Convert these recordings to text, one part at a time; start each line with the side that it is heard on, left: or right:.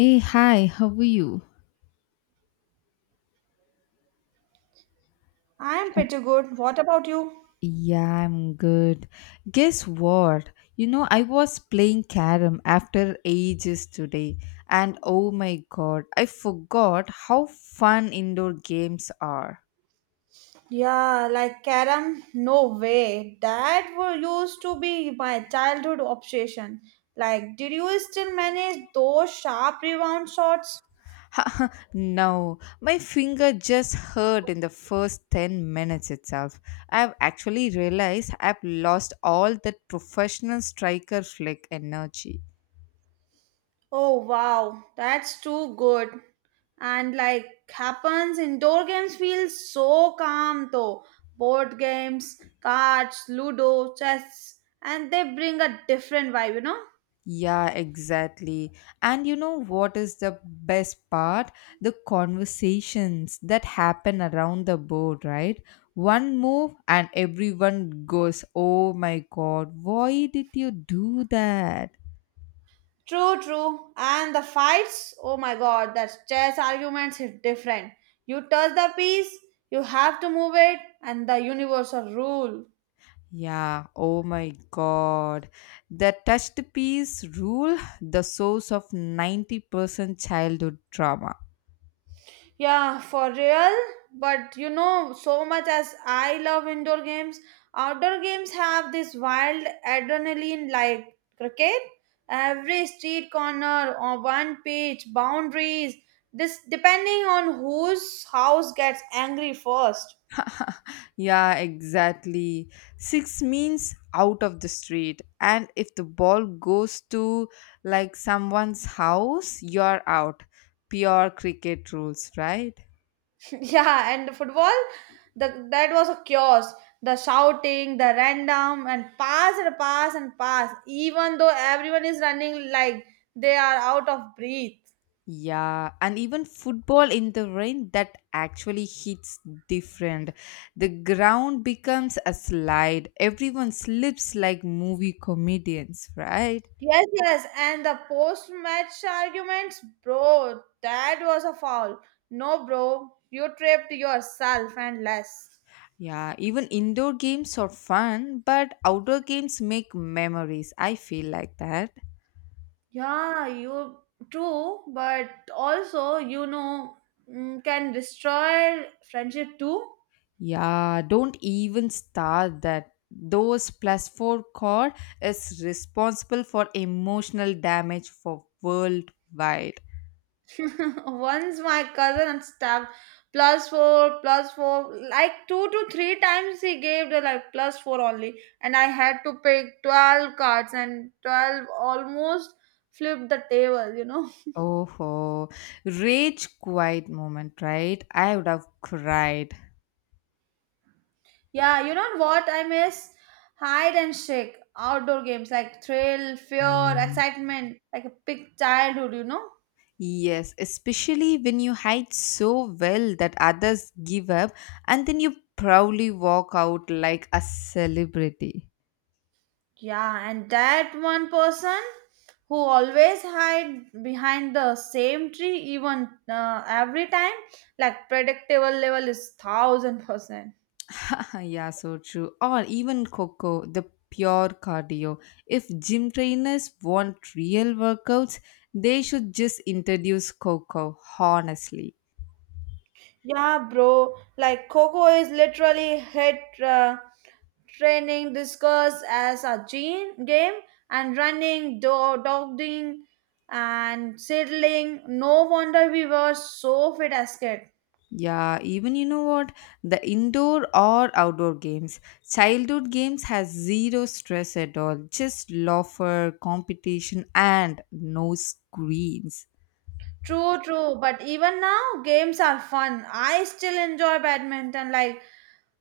left: Hey, hi, how are you?
right: I am pretty good. What about you?
left: Yeah, I'm good. Guess what? You know, I was playing carom after ages today, and oh my god, I forgot how fun indoor games are.
right: Yeah, like carom, no way. That were used to be my childhood obsession. Like, did you still manage those sharp rebound shots?
left: No, my finger just hurt in the first 10 minutes itself. I've actually realized I've lost all that professional striker flick energy.
right: Oh wow, that's too good. And like happens, indoor games feel so calm though. Board games, cards, ludo, chess, and they bring a different vibe, you know?
left: Yeah, exactly. And you know what is the best part? The conversations that happen around the board, right? One move and everyone goes, oh my god, why did you do that?
right: True, true. And the fights, oh my god, that's chess arguments is different. You touch the piece, you have to move it, and the universal rule.
left: Yeah, oh my god. The touched piece rule, the source of 90% childhood trauma.
right: Yeah, for real. But you know, so much as I love indoor games, outdoor games have this wild adrenaline like cricket. Every street corner or one pitch, boundaries, this depending on whose house gets angry first.
left: Yeah, exactly. Six means out of the street. And if the ball goes to like someone's house, you're out. Pure cricket rules, right?
right: Yeah, and football, the that was a chaos. The shouting, the random, and pass and pass and pass. Even though everyone is running like they are out of breath.
left: Yeah, and even football in the rain that actually hits different. The ground becomes a slide. Everyone slips like movie comedians, right?
right: Yes, yes, and the post-match arguments, bro. That was a foul. No, bro, you tripped yourself and less.
left: Yeah, even indoor games are fun, but outdoor games make memories. I feel like that.
right: Yeah, you true, but also can destroy friendship too.
left: Yeah, don't even start that. Those plus four core is responsible for emotional damage for worldwide.
right: Once my cousin unstuck plus four, like two to three times he gave the like plus four only, and I had to pick 12 cards and 12 almost flipped the table, you know.
left: Oh, rage quiet moment, right? I would have cried.
right: Yeah, you know what I miss? Hide and seek outdoor games like thrill, fear,
left: Mm.
right: excitement, like a big childhood, you know.
left: Yes, especially when you hide so well that others give up and then you proudly walk out like a celebrity.
right: Yeah, and that one person who always hide behind the same tree, even every time, like predictable level is 1000%.
left: Yeah, so true. Or even Coco, the pure cardio. If gym trainers want real workouts, they should just introduce Coco, honestly.
right: Yeah, bro. Like Coco is literally hit uh, training discuss as a gene game and running, dogging, and settling. No wonder we were so fit as kids.
left: Yeah, even you know what? The indoor or outdoor games. Childhood games has zero stress at all. Just laughter, competition and no screens.
right: True, true. But even now, games are fun. I still enjoy badminton, like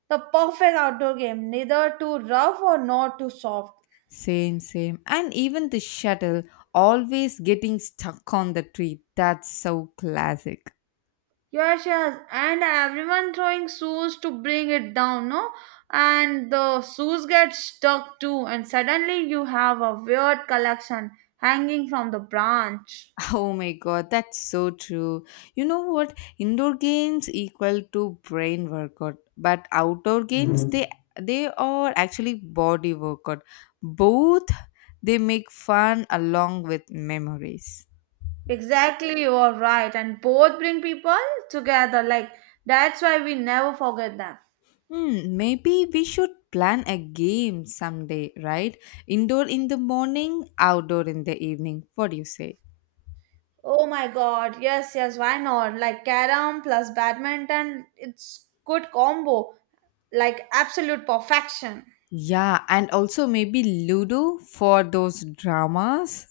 right: the perfect outdoor game, neither too rough or not too soft.
left: Same, same. And even the shuttle always getting stuck on the tree. That's so classic.
right: Yes, yes. And everyone throwing shoes to bring it down, no? And the shoes get stuck too, and suddenly you have a weird collection hanging from the branch.
left: Oh my god, that's so true. You know what? Indoor games equal to brain workout, but outdoor games, mhm, they are actually body workout. Both, they make fun along with memories.
right: Exactly, you are right. And both bring people together, like that's why we never forget them.
left: Hmm, maybe we should plan a game someday, right? Indoor in the morning, outdoor in the evening. What do you say?
right: Oh my god, yes, yes, why not? Like carom plus badminton, it's good combo, like absolute perfection.
left: Yeah, and also maybe Ludo for those dramas.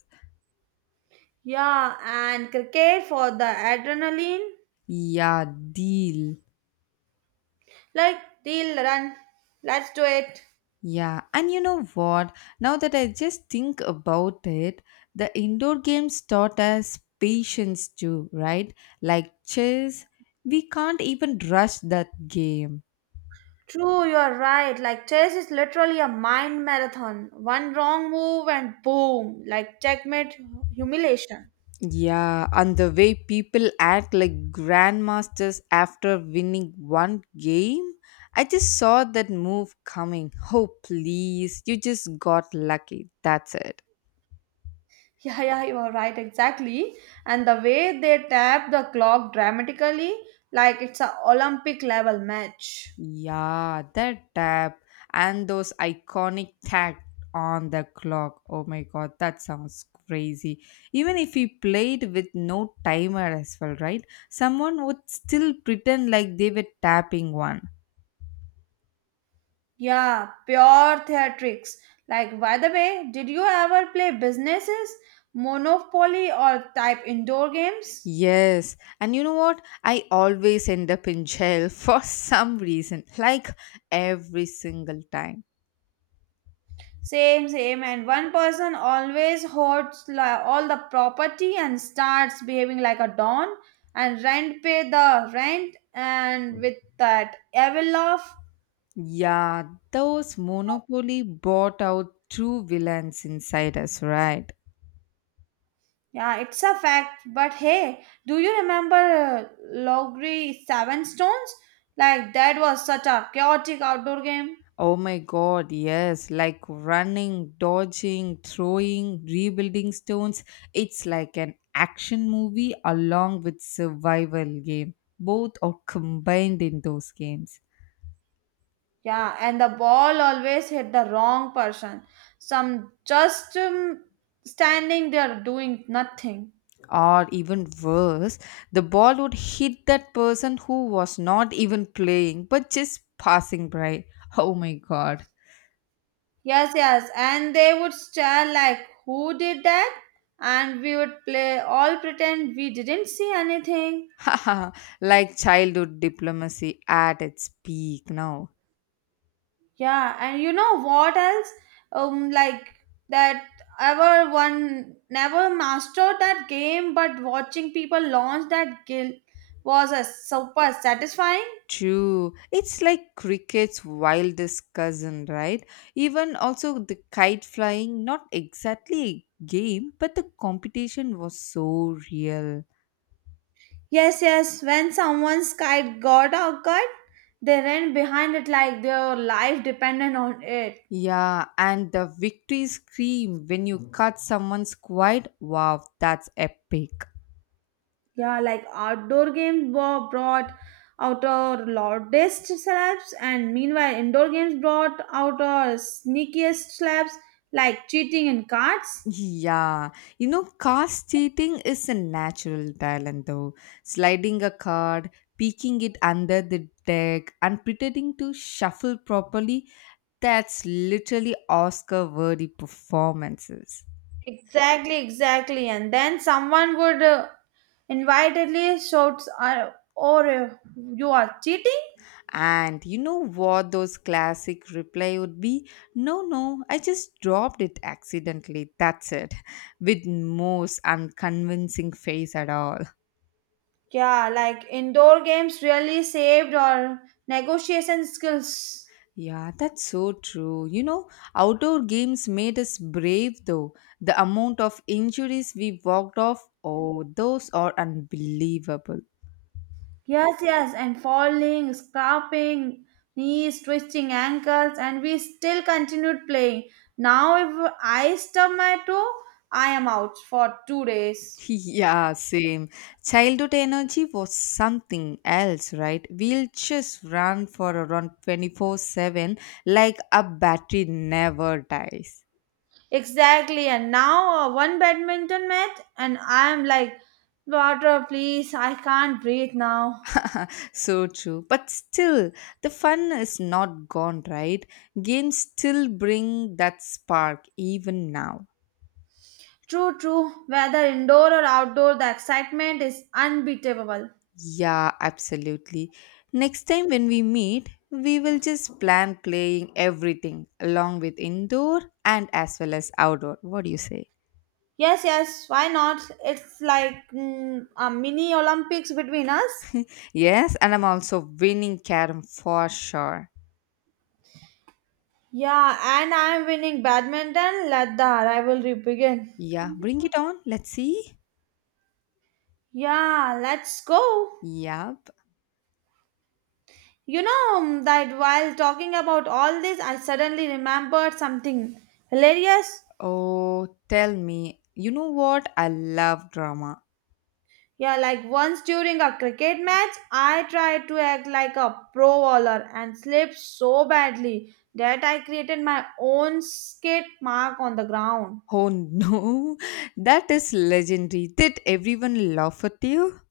right: Yeah, and cricket for the adrenaline,
left: Yeah, deal.
right: like deal run, let's do it.
left: Yeah, and you know what? Now that I just think about it, the indoor games taught us patience too, right? Like chess, we can't even rush that game.
right: True, you're right. Like chess is literally a mind marathon. One wrong move and boom, like checkmate humiliation.
left: Yeah, and the way people act like grandmasters after winning one game, I just saw that move coming. Oh, please, you just got lucky. That's it.
right: Yeah, yeah, you are right, exactly. And the way they tap the clock dramatically, like it's a Olympic level match.
left: Yeah, that tap and those iconic tack on the clock. Oh my god, that sounds crazy. Even if we played with no timer as well, right? Someone would still pretend like they were tapping one.
right: Yeah, pure theatrics. Like, by the way, did you ever play businesses, Monopoly, or type indoor games?
left: Yes, and you know what? I always end up in jail for some reason, like every single time.
right: Same, same. And one person always hoards all the property and starts behaving like a don and rent pay the rent and with that evil laugh.
left: Yeah, those Monopoly brought out true villains inside us, right?
right: Yeah, it's a fact. But hey, do you remember Logri Seven Stones? Like that was such a chaotic outdoor game.
left: Oh my god, yes, like running, dodging, throwing, rebuilding stones. It's like an action movie along with survival game. Both are combined in those games.
right: Yeah, and the ball always hit the wrong person. Some just standing there doing nothing.
left: Or even worse, the ball would hit that person who was not even playing but just passing by. Oh my god.
right: Yes, yes, and they would stare like, "Who did that?" And we would play all pretend we didn't see anything.
left: Like childhood diplomacy at its peak now.
right: Yeah, and you know what else? Like that ever one never mastered that game, but watching people launch that guild was a super satisfying.
left: True. It's like cricket's wildest cousin, right? Even also the kite flying, not exactly a game, but the competition was so real.
right: Yes, yes. When someone's kite got out cut, they ran behind it like their life depended on it.
left: Yeah, and the victory scream when you cut someone's quite wow, that's epic.
right: Yeah, like outdoor games brought out our loudest slaps, and meanwhile, indoor games brought out our sneakiest slaps, like cheating in cards.
left: Yeah, you know, cast cheating is a natural talent though. Sliding a card, peeking it under the deck, and pretending to shuffle properly, that's literally Oscar worthy performances.
right: Exactly, exactly. And then someone would invitedly shouts, "Or you are cheating!"
left: And you know what those classic reply would be? No, no, I just dropped it accidentally. That's it. With most unconvincing face at all.
right: Yeah, like indoor games really saved our negotiation skills.
left: Yeah, that's so true. You know, outdoor games made us brave though. The amount of injuries we walked off, oh, those are unbelievable.
right: Yes, yes, and falling, scraping, knees, twisting ankles, and we still continued playing. Now, if I stub my toe, I am out for 2 days.
left: Yeah, same. Childhood energy was something else, right? We'll just run for around 24 7 like a battery never dies.
right: Exactly, and now one badminton match, and I am like, water, please, I can't breathe now.
left: So true. But still, the fun is not gone, right? Games still bring that spark even now.
right: True, true, whether indoor or outdoor, the excitement is unbeatable.
left: Yeah, absolutely. Next time when we meet, we will just plan playing everything along with indoor and as well as outdoor. What do you say?
right: Yes, yes, why not? It's like a mini Olympics between us.
left: Yes, and I'm also winning carom for sure.
right: Yeah, and I am winning badminton. Let the rivalry begin.
left: Yeah, bring it on. Let's see.
right: Yeah, let's go.
left: Yep.
right: You know that while talking about all this, I suddenly remembered something hilarious.
left: Oh, tell me. You know what? I love drama.
right: Yeah, like once during a cricket match, I tried to act like a pro bowler and slipped so badly that I created my own skate mark on the ground.
left: Oh no, that is legendary. Did everyone laugh at you?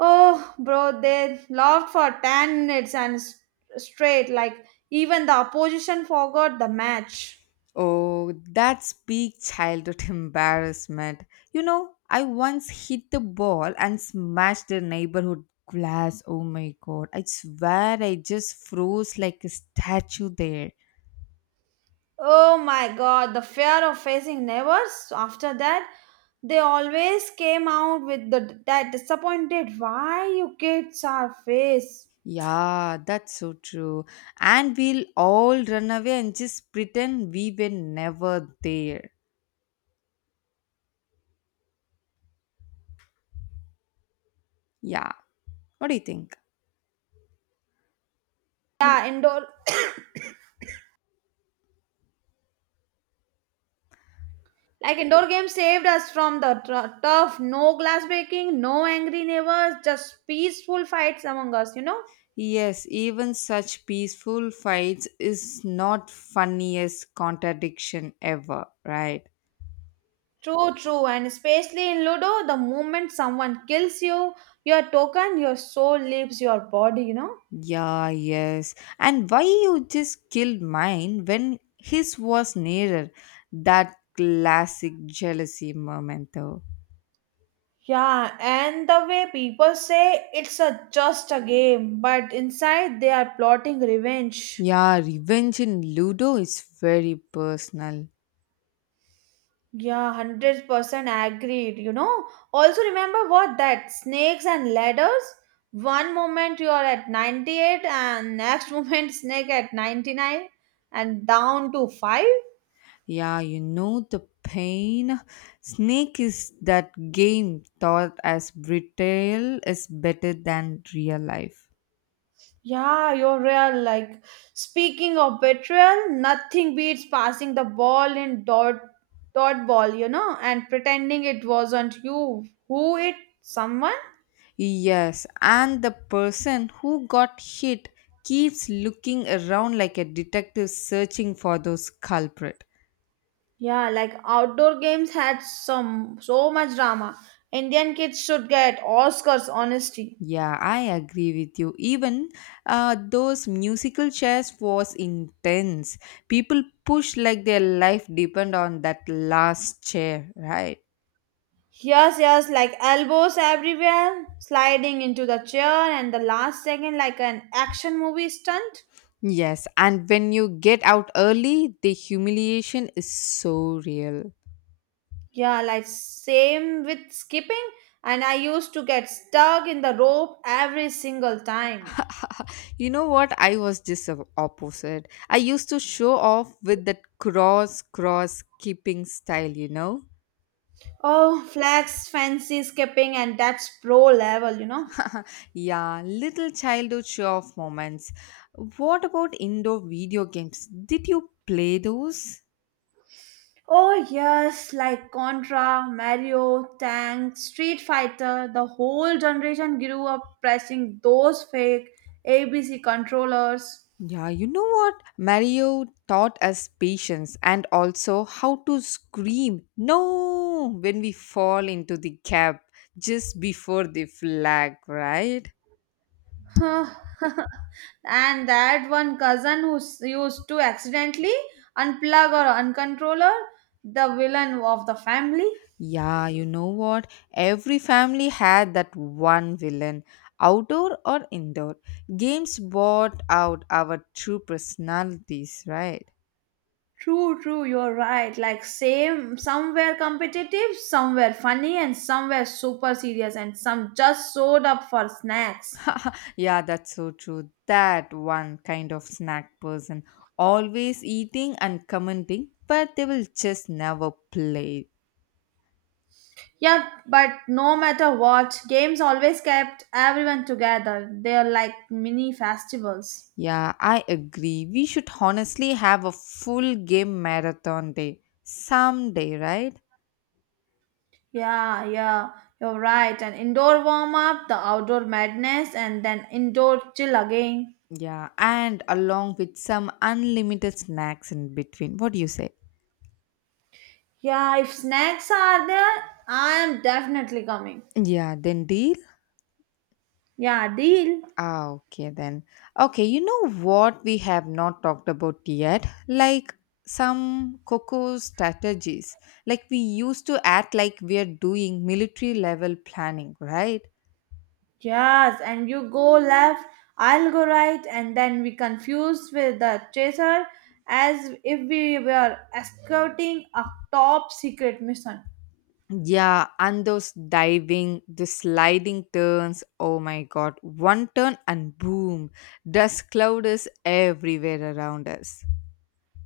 right: Oh, bro, they laughed for 10 minutes and straight, like even the opposition forgot the match.
left: Oh, that's big childhood embarrassment. You know, I once hit the ball and smashed the neighborhood glass. Oh my god, I swear I just froze like a statue there.
right: Oh my god, the fear of facing neighbors after that, they always came out with the that disappointed why you kids are face.
left: Yeah, that's so true. And we'll all run away and just pretend we were never there. Yeah, what do you think?
right: Yeah, indoor games saved us from the tough, no glass breaking, no angry neighbors, just peaceful fights among us, you know?
left: Yes, even such peaceful fights is not funniest contradiction ever, right?
right: True, true, and especially in Ludo, the moment someone kills you, your token, your soul leaves your body, you know?
left: Yeah, yes. And why you just killed mine when his was nearer? That classic jealousy moment though.
right: Yeah, and the way people say it's a just a game, but inside they are plotting revenge.
left: Yeah, revenge in Ludo is very personal.
right: Yeah, 100% agreed, you know? Also, remember what that snakes and ladders? One moment you are at 98, and next moment snake at 99, and down to 5.
left: Yeah, you know the pain. Snake is that game thought as betrayal is better than real life.
right: Yeah, you're real. Like, speaking of betrayal, nothing beats passing the ball in dot dot ball, you know, and pretending it wasn't you. Who it? Someone?
left: Yes, and the person who got hit keeps looking around like a detective searching for those culprit.
right: Yeah, like outdoor games had some so much drama. Indian kids should get Oscars, honesty.
left: Yeah, I agree with you. Even those musical chairs was intense. People push like their life depend on that last chair, right?
right: Yes, yes, like elbows everywhere, sliding into the chair, and the last second, like an action movie stunt.
left: Yes, and when you get out early, the humiliation is so real.
right: Yeah, like same with skipping, and I used to get stuck in the rope every single time.
left: You know what? I was just the opposite. I used to show off with that cross, cross keeping style, you know?
right: Oh, flex, fancy skipping, and that's pro level, you know.
left: Yeah, little childhood show off moments. What about indoor video games? Did you play those?
right: Oh, yes, like Contra, Mario, Tank, Street Fighter, the whole generation grew up pressing those fake ABC controllers.
left: Yeah, you know what? Mario taught us patience and also how to scream no when we fall into the gap just before the flag, right?
right: Huh. And that one cousin who used to accidentally unplug or uncontroller the villain of the family.
left: Yeah, you know what? Every family had that one villain, outdoor or indoor. Games brought out our true personalities, right?
right: True, true, you're right. Like same somewhere competitive, somewhere funny, and somewhere super serious, and some just showed up for snacks.
left: Yeah, that's so true. That one kind of snack person, always eating and commenting, but they will just never play.
right: Yeah, but no matter what, games always kept everyone together. They're like mini festivals.
left: Yeah, I agree. We should honestly have a full game marathon day someday, right?
right: Yeah, yeah, you're right. An indoor warm up, the outdoor madness, and then indoor chill again.
left: Yeah, and along with some unlimited snacks in between. What do you say?
right: Yeah, if snacks are there, I am definitely coming.
left: Yeah, then deal?
right: Yeah, deal.
left: Ah, okay then. Okay, you know what we have not talked about yet? Like some cocoa strategies. Like we used to act like we are doing military level planning, right?
right: Yes, and you go left, I'll go right, and then we confuse with the chaser as if we were escorting a top secret mission.
left: Yeah, and those diving, the sliding turns. Oh my god, one turn and boom, dust cloud is everywhere around us.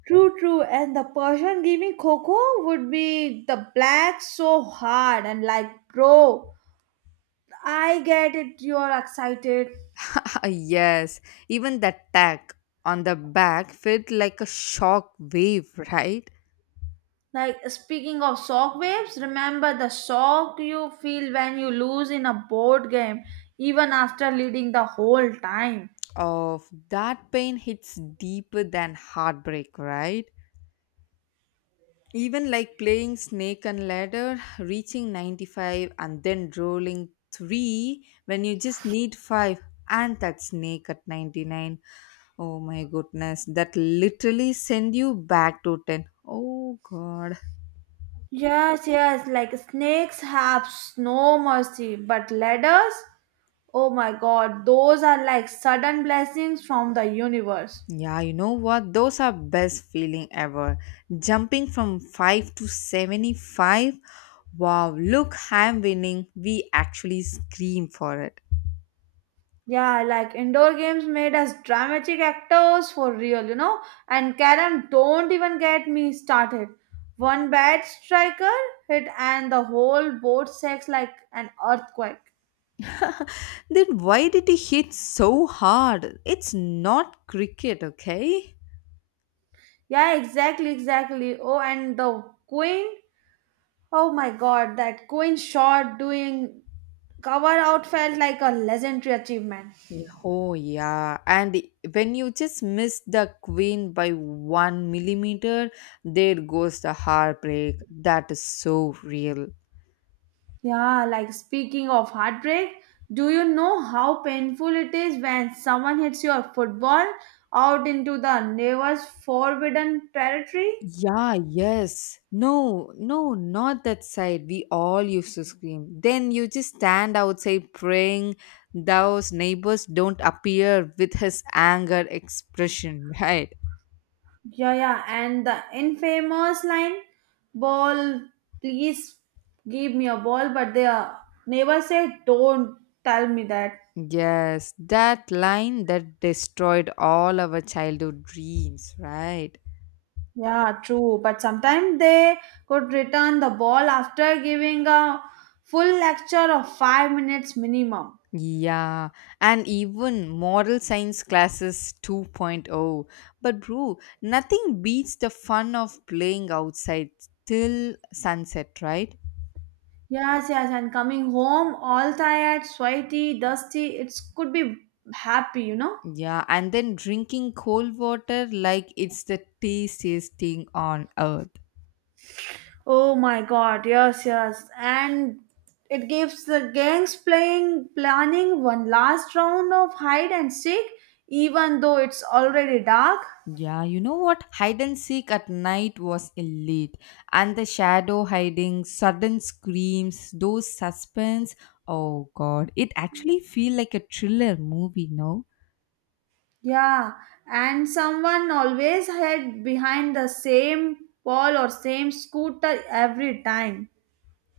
right: True, true. And the person giving cocoa would be the black so hard and like, bro, I get it. You are excited.
left: Yes, even the tag on the back felt like a shock wave, right?
right: Like speaking of shock waves, remember the shock you feel when you lose in a board game, even after leading the whole time.
left: Of that pain hits deeper than heartbreak, right? Even like playing snake and ladder, reaching 95 and then rolling 3 when you just need 5 and that snake at 99. Oh my goodness, that literally send you back to 10. Oh god.
right: Yes, yes. Like snakes have no mercy, but ladders, oh my god, those are like sudden blessings from the universe.
left: Yeah, you know what? Those are best feeling ever. Jumping from 5 to 75. Wow, look, I'm winning. We actually scream for it.
right: Yeah, like indoor games made us dramatic actors for real, you know. And Karen, don't even get me started. One bad striker hit, and the whole board shakes like an earthquake.
left: Then why did he hit so hard? It's not cricket, okay?
right: Yeah, exactly, exactly. Oh, and the queen. Oh my god, that queen shot doing cover out felt like a legendary achievement.
left: Yeah, oh, yeah. And when you just miss the queen by one millimeter, there goes the heartbreak. That is so real.
right: Yeah, like speaking of heartbreak, do you know how painful it is when someone hits your football out into the neighbor's forbidden territory?
left: Yeah, yes. No, no, not that side. We all used to scream. Then you just stand outside praying those neighbors don't appear with his anger expression, right?
right: Yeah, yeah, and the infamous line, ball, please give me a ball, but the neighbor said, don't tell me that.
left: Yes, that line that destroyed all our childhood dreams, right?
right: Yeah, true. But sometimes they could return the ball after giving a full lecture of 5 minutes minimum.
left: Yeah, and even moral science classes 2.0. But, bro, nothing beats the fun of playing outside till sunset, right?
right: Yes, yes, and coming home all tired, sweaty, dusty, it could be happy, you know?
left: Yeah, and then drinking cold water like it's the tastiest thing on earth.
right: Oh my god, yes, yes. And it gives the gangs playing planning one last round of hide and seek, even though it's already dark.
left: Yeah, you know what? Hide and seek at night was elite. And the shadow hiding, sudden screams, those suspense. Oh god, it actually feel like a thriller movie, no?
right: Yeah, and someone always hid behind the same wall or same scooter every time.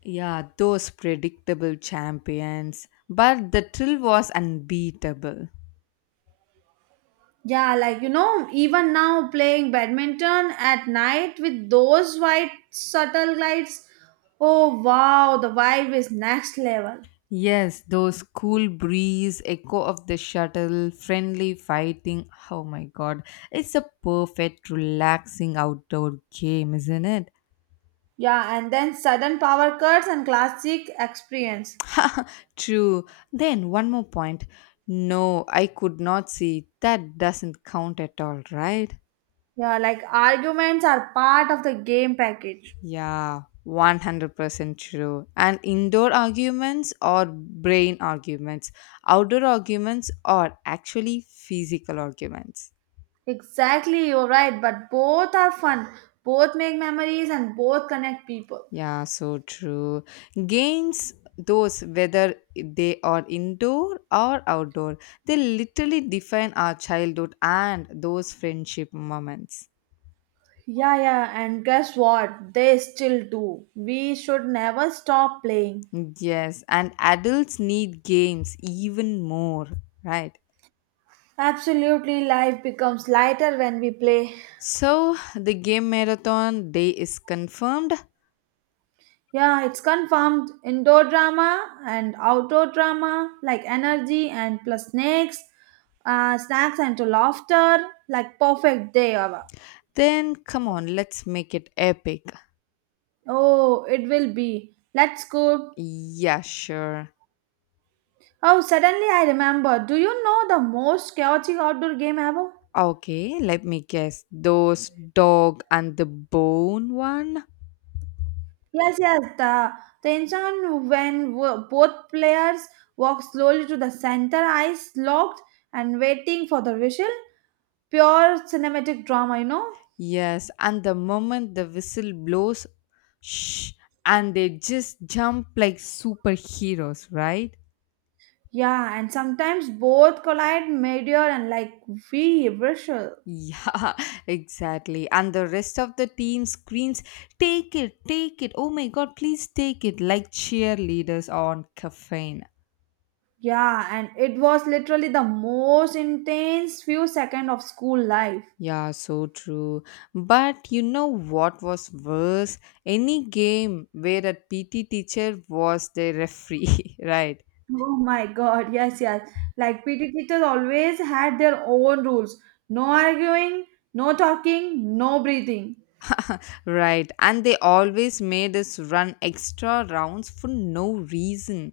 left: Yeah, those predictable champions. But the thrill was unbeatable.
right: Yeah, like you know, even now playing badminton at night with those white subtle lights. Oh wow, the vibe is next level.
left: Yes, those cool breeze, echo of the shuttle, friendly fighting. Oh my god. It's a perfect relaxing outdoor game, isn't it?
right: Yeah, and then sudden power cuts and classic experience.
left: True. Then one more point. No, I could not see. That doesn't count at all, right?
right: Yeah, like arguments are part of the game package.
left: Yeah, 100% true. And indoor arguments or brain arguments. Outdoor arguments are actually physical arguments.
right: Exactly, you're right, but both are fun. Both make memories and both connect people.
left: Yeah, so true. Games, those whether they are indoor or outdoor, they literally define our childhood and those friendship moments.
right: Yeah, yeah, and guess what? They still do. We should never stop playing.
left: Yes, and adults need games even more, right?
right: Absolutely, life becomes lighter when we play.
left: So the game marathon day is confirmed.
right: Yeah, it's confirmed. Indoor drama and outdoor drama, like energy and plus snacks, snacks and to laughter, like perfect day ever.
left: Then come on, let's make it epic.
right: Oh, it will be. Let's go.
left: Yeah, sure.
right: Oh, suddenly I remember. Do you know the most chaotic outdoor game ever?
left: Okay, let me guess. Those dog and the bone one?
right: Yes, yes. The tension when both players walk slowly to the center, eyes locked and waiting for the whistle. Pure cinematic drama, you know?
left: Yes, and the moment the whistle blows, shh, and they just jump like superheroes, right?
right: Yeah, and sometimes both collide mid-air and like we whistle.
left: Yeah, exactly. And the rest of the team screams, take it, take it, oh my god, please take it, like cheerleaders on caffeine.
right: Yeah, and it was literally the most intense few seconds of school life.
left: Yeah, so true. But you know what was worse? Any game where a PT teacher was the referee, right?
right: Oh my God, yes, yes. Like PT teachers always had their own rules. No arguing, no talking, no breathing.
left: Right, and they always made us run extra rounds for no reason.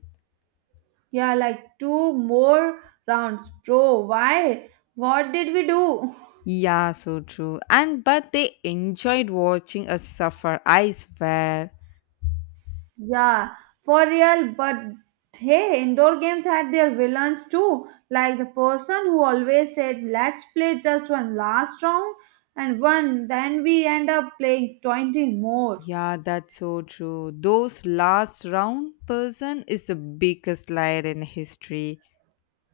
right: Yeah, like two more rounds, bro. Why? What did we do?
left: Yeah, so true. And but they enjoyed watching us suffer, I swear.
right: Yeah, for real. But hey, indoor games had their villains too. Like the person who always said, let's play just one last round and one, then we end up playing 20 more.
left: Yeah, that's so true. Those last round person is the biggest liar in history.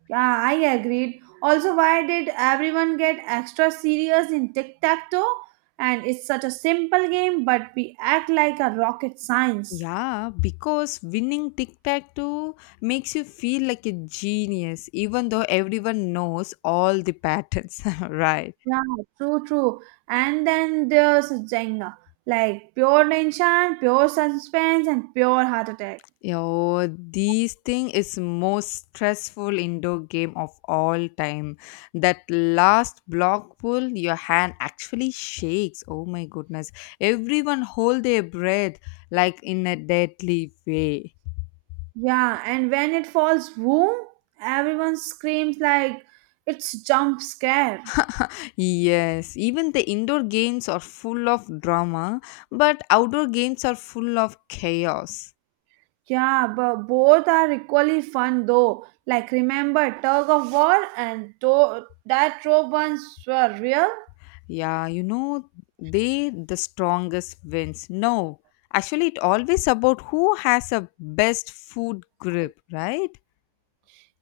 right: Yeah, I agreed. Also, why did everyone get extra serious in tic tac toe? And it's such a simple game, but we act like a rocket science.
left: Yeah, because winning tic tac toe makes you feel like a genius, even though everyone knows all the patterns, right?
right: Yeah, true, true. And then there's Jenga, like pure tension, pure suspense, and pure heart attack.
left: Yo, these thing is most stressful indoor game of all time. That last block pull, your hand actually shakes. Oh my goodness! Everyone hold their breath like in a deadly way.
right: Yeah, and when it falls, boom, everyone screams like it's jump scare.
left: Yes, even the indoor games are full of drama, but outdoor games are full of chaos.
right: Yeah, but both are equally fun though. Like remember tug of war and that rope ones were real.
left: Yeah, you know, they the strongest wins. No, actually, it always about who has a best food grip, right?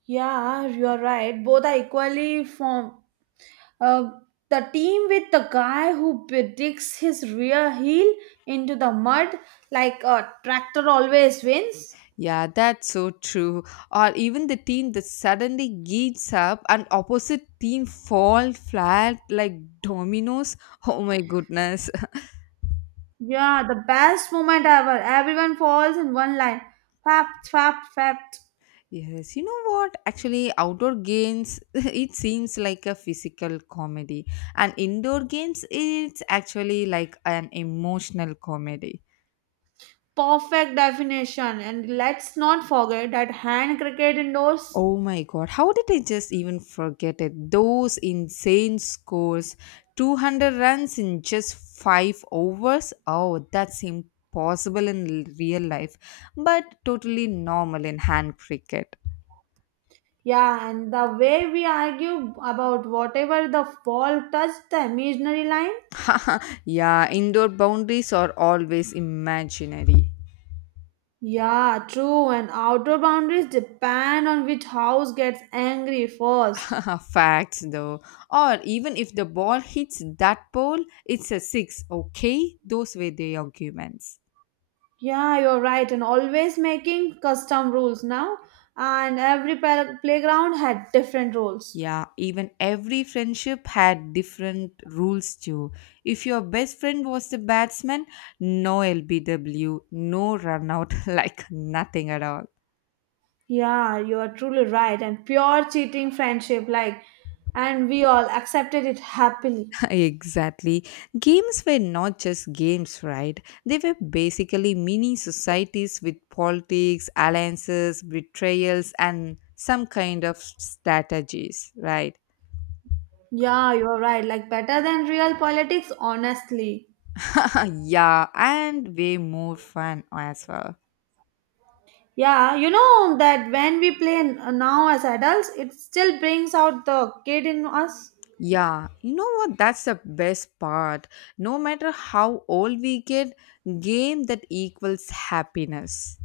right: Yeah, you're right. Both are equally fun. Uh, the team with the guy who digs his rear heel into the mud like a tractor always wins.
left: Yeah, that's so true. Or even the team that suddenly gets up and opposite team fall flat like dominoes. Oh my goodness.
right: Yeah, the best moment ever. Everyone falls in one line. Fap, fap, fap.
left: Yes, you know what? Actually, outdoor games it seems like a physical comedy, and indoor games it's actually like an emotional comedy.
right: Perfect definition. And let's not forget that hand cricket indoors.
left: Oh my god, how did I just even forget it? Those insane scores 200 runs in just 5 overs. Oh, that's impossible in real life, but totally normal in hand cricket.
right: Yeah, and the way we argue about whatever the ball touched the imaginary line.
left: Yeah, indoor boundaries are always imaginary.
right: Yeah, true, and outdoor boundaries depend on which house gets angry first.
left: Facts though. Or even if the ball hits that pole, it's a 6, okay? Those were the arguments.
right: Yeah, you're right, and always making custom rules now, and every playground had different rules.
left: Yeah, even every friendship had different rules too. If your best friend was the batsman, no LBW, no run out, like nothing at all.
right: Yeah, you are truly right, and pure cheating friendship, like, and we all accepted it happily.
left: Exactly. Games were not just games, right? They were basically mini societies with politics, alliances, betrayals, and some kind of strategies, right?
right: Yeah, you're right, like, better than real politics, honestly.
left: Yeah, and way more fun as well.
right: Yeah, you know that when we play now as adults, it still brings out the kid in us.
left: Yeah, you know what? That's the best part. No matter how old we get, game that equals happiness.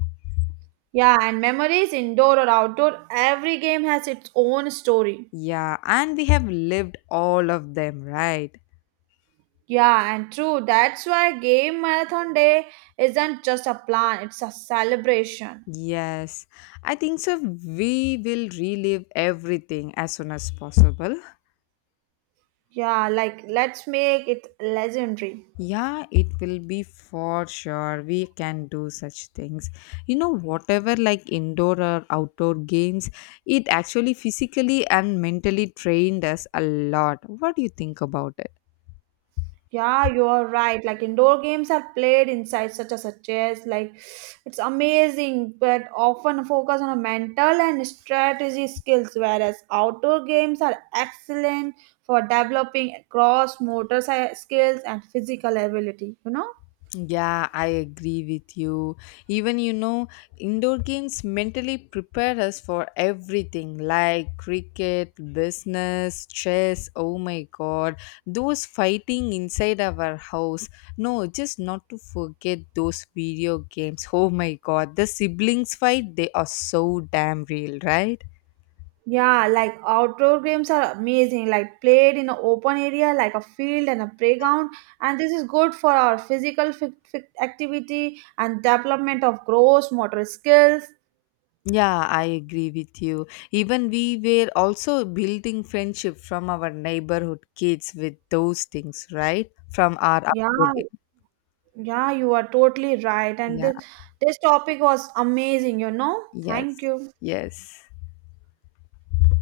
right: Yeah, and memories indoor or outdoor, every game has its own story.
left: Yeah, and we have lived all of them, right?
right: Yeah, and true. That's why game marathon day isn't just a plan, it's a celebration.
left: Yes, I think so. We will relive everything as soon as possible.
right: Yeah, like let's make it legendary.
left: Yeah, it will be for sure. We can do such things. You know, whatever like indoor or outdoor games, it actually physically and mentally trained us a lot. What do you think about it?
right: Yeah, you're right. Like indoor games are played inside, such as a chess. Like it's amazing, but often focus on a mental and strategy skills, whereas outdoor games are excellent for developing cross motor skills and physical ability. You know.
left: Yeah, I agree with you. Even you know, indoor games mentally prepare us for everything like cricket, business, chess. Oh my god, those fighting inside our house. No, just not to forget those video games. Oh my god, the siblings fight, they are so damn real, right?
right: Yeah, like outdoor games are amazing, like played in an open area like a field and a playground. And this is good for our physical fit activity and development of gross motor skills.
left: Yeah, I agree with you. Even we were also building friendship from our neighborhood kids with those things, right? From our
right: Yeah,
left: upbringing.
right: yeah, you are totally right. And
left: Yeah,
right: this topic was amazing, you know. Thank
left: yes,
right: you.
left: yes.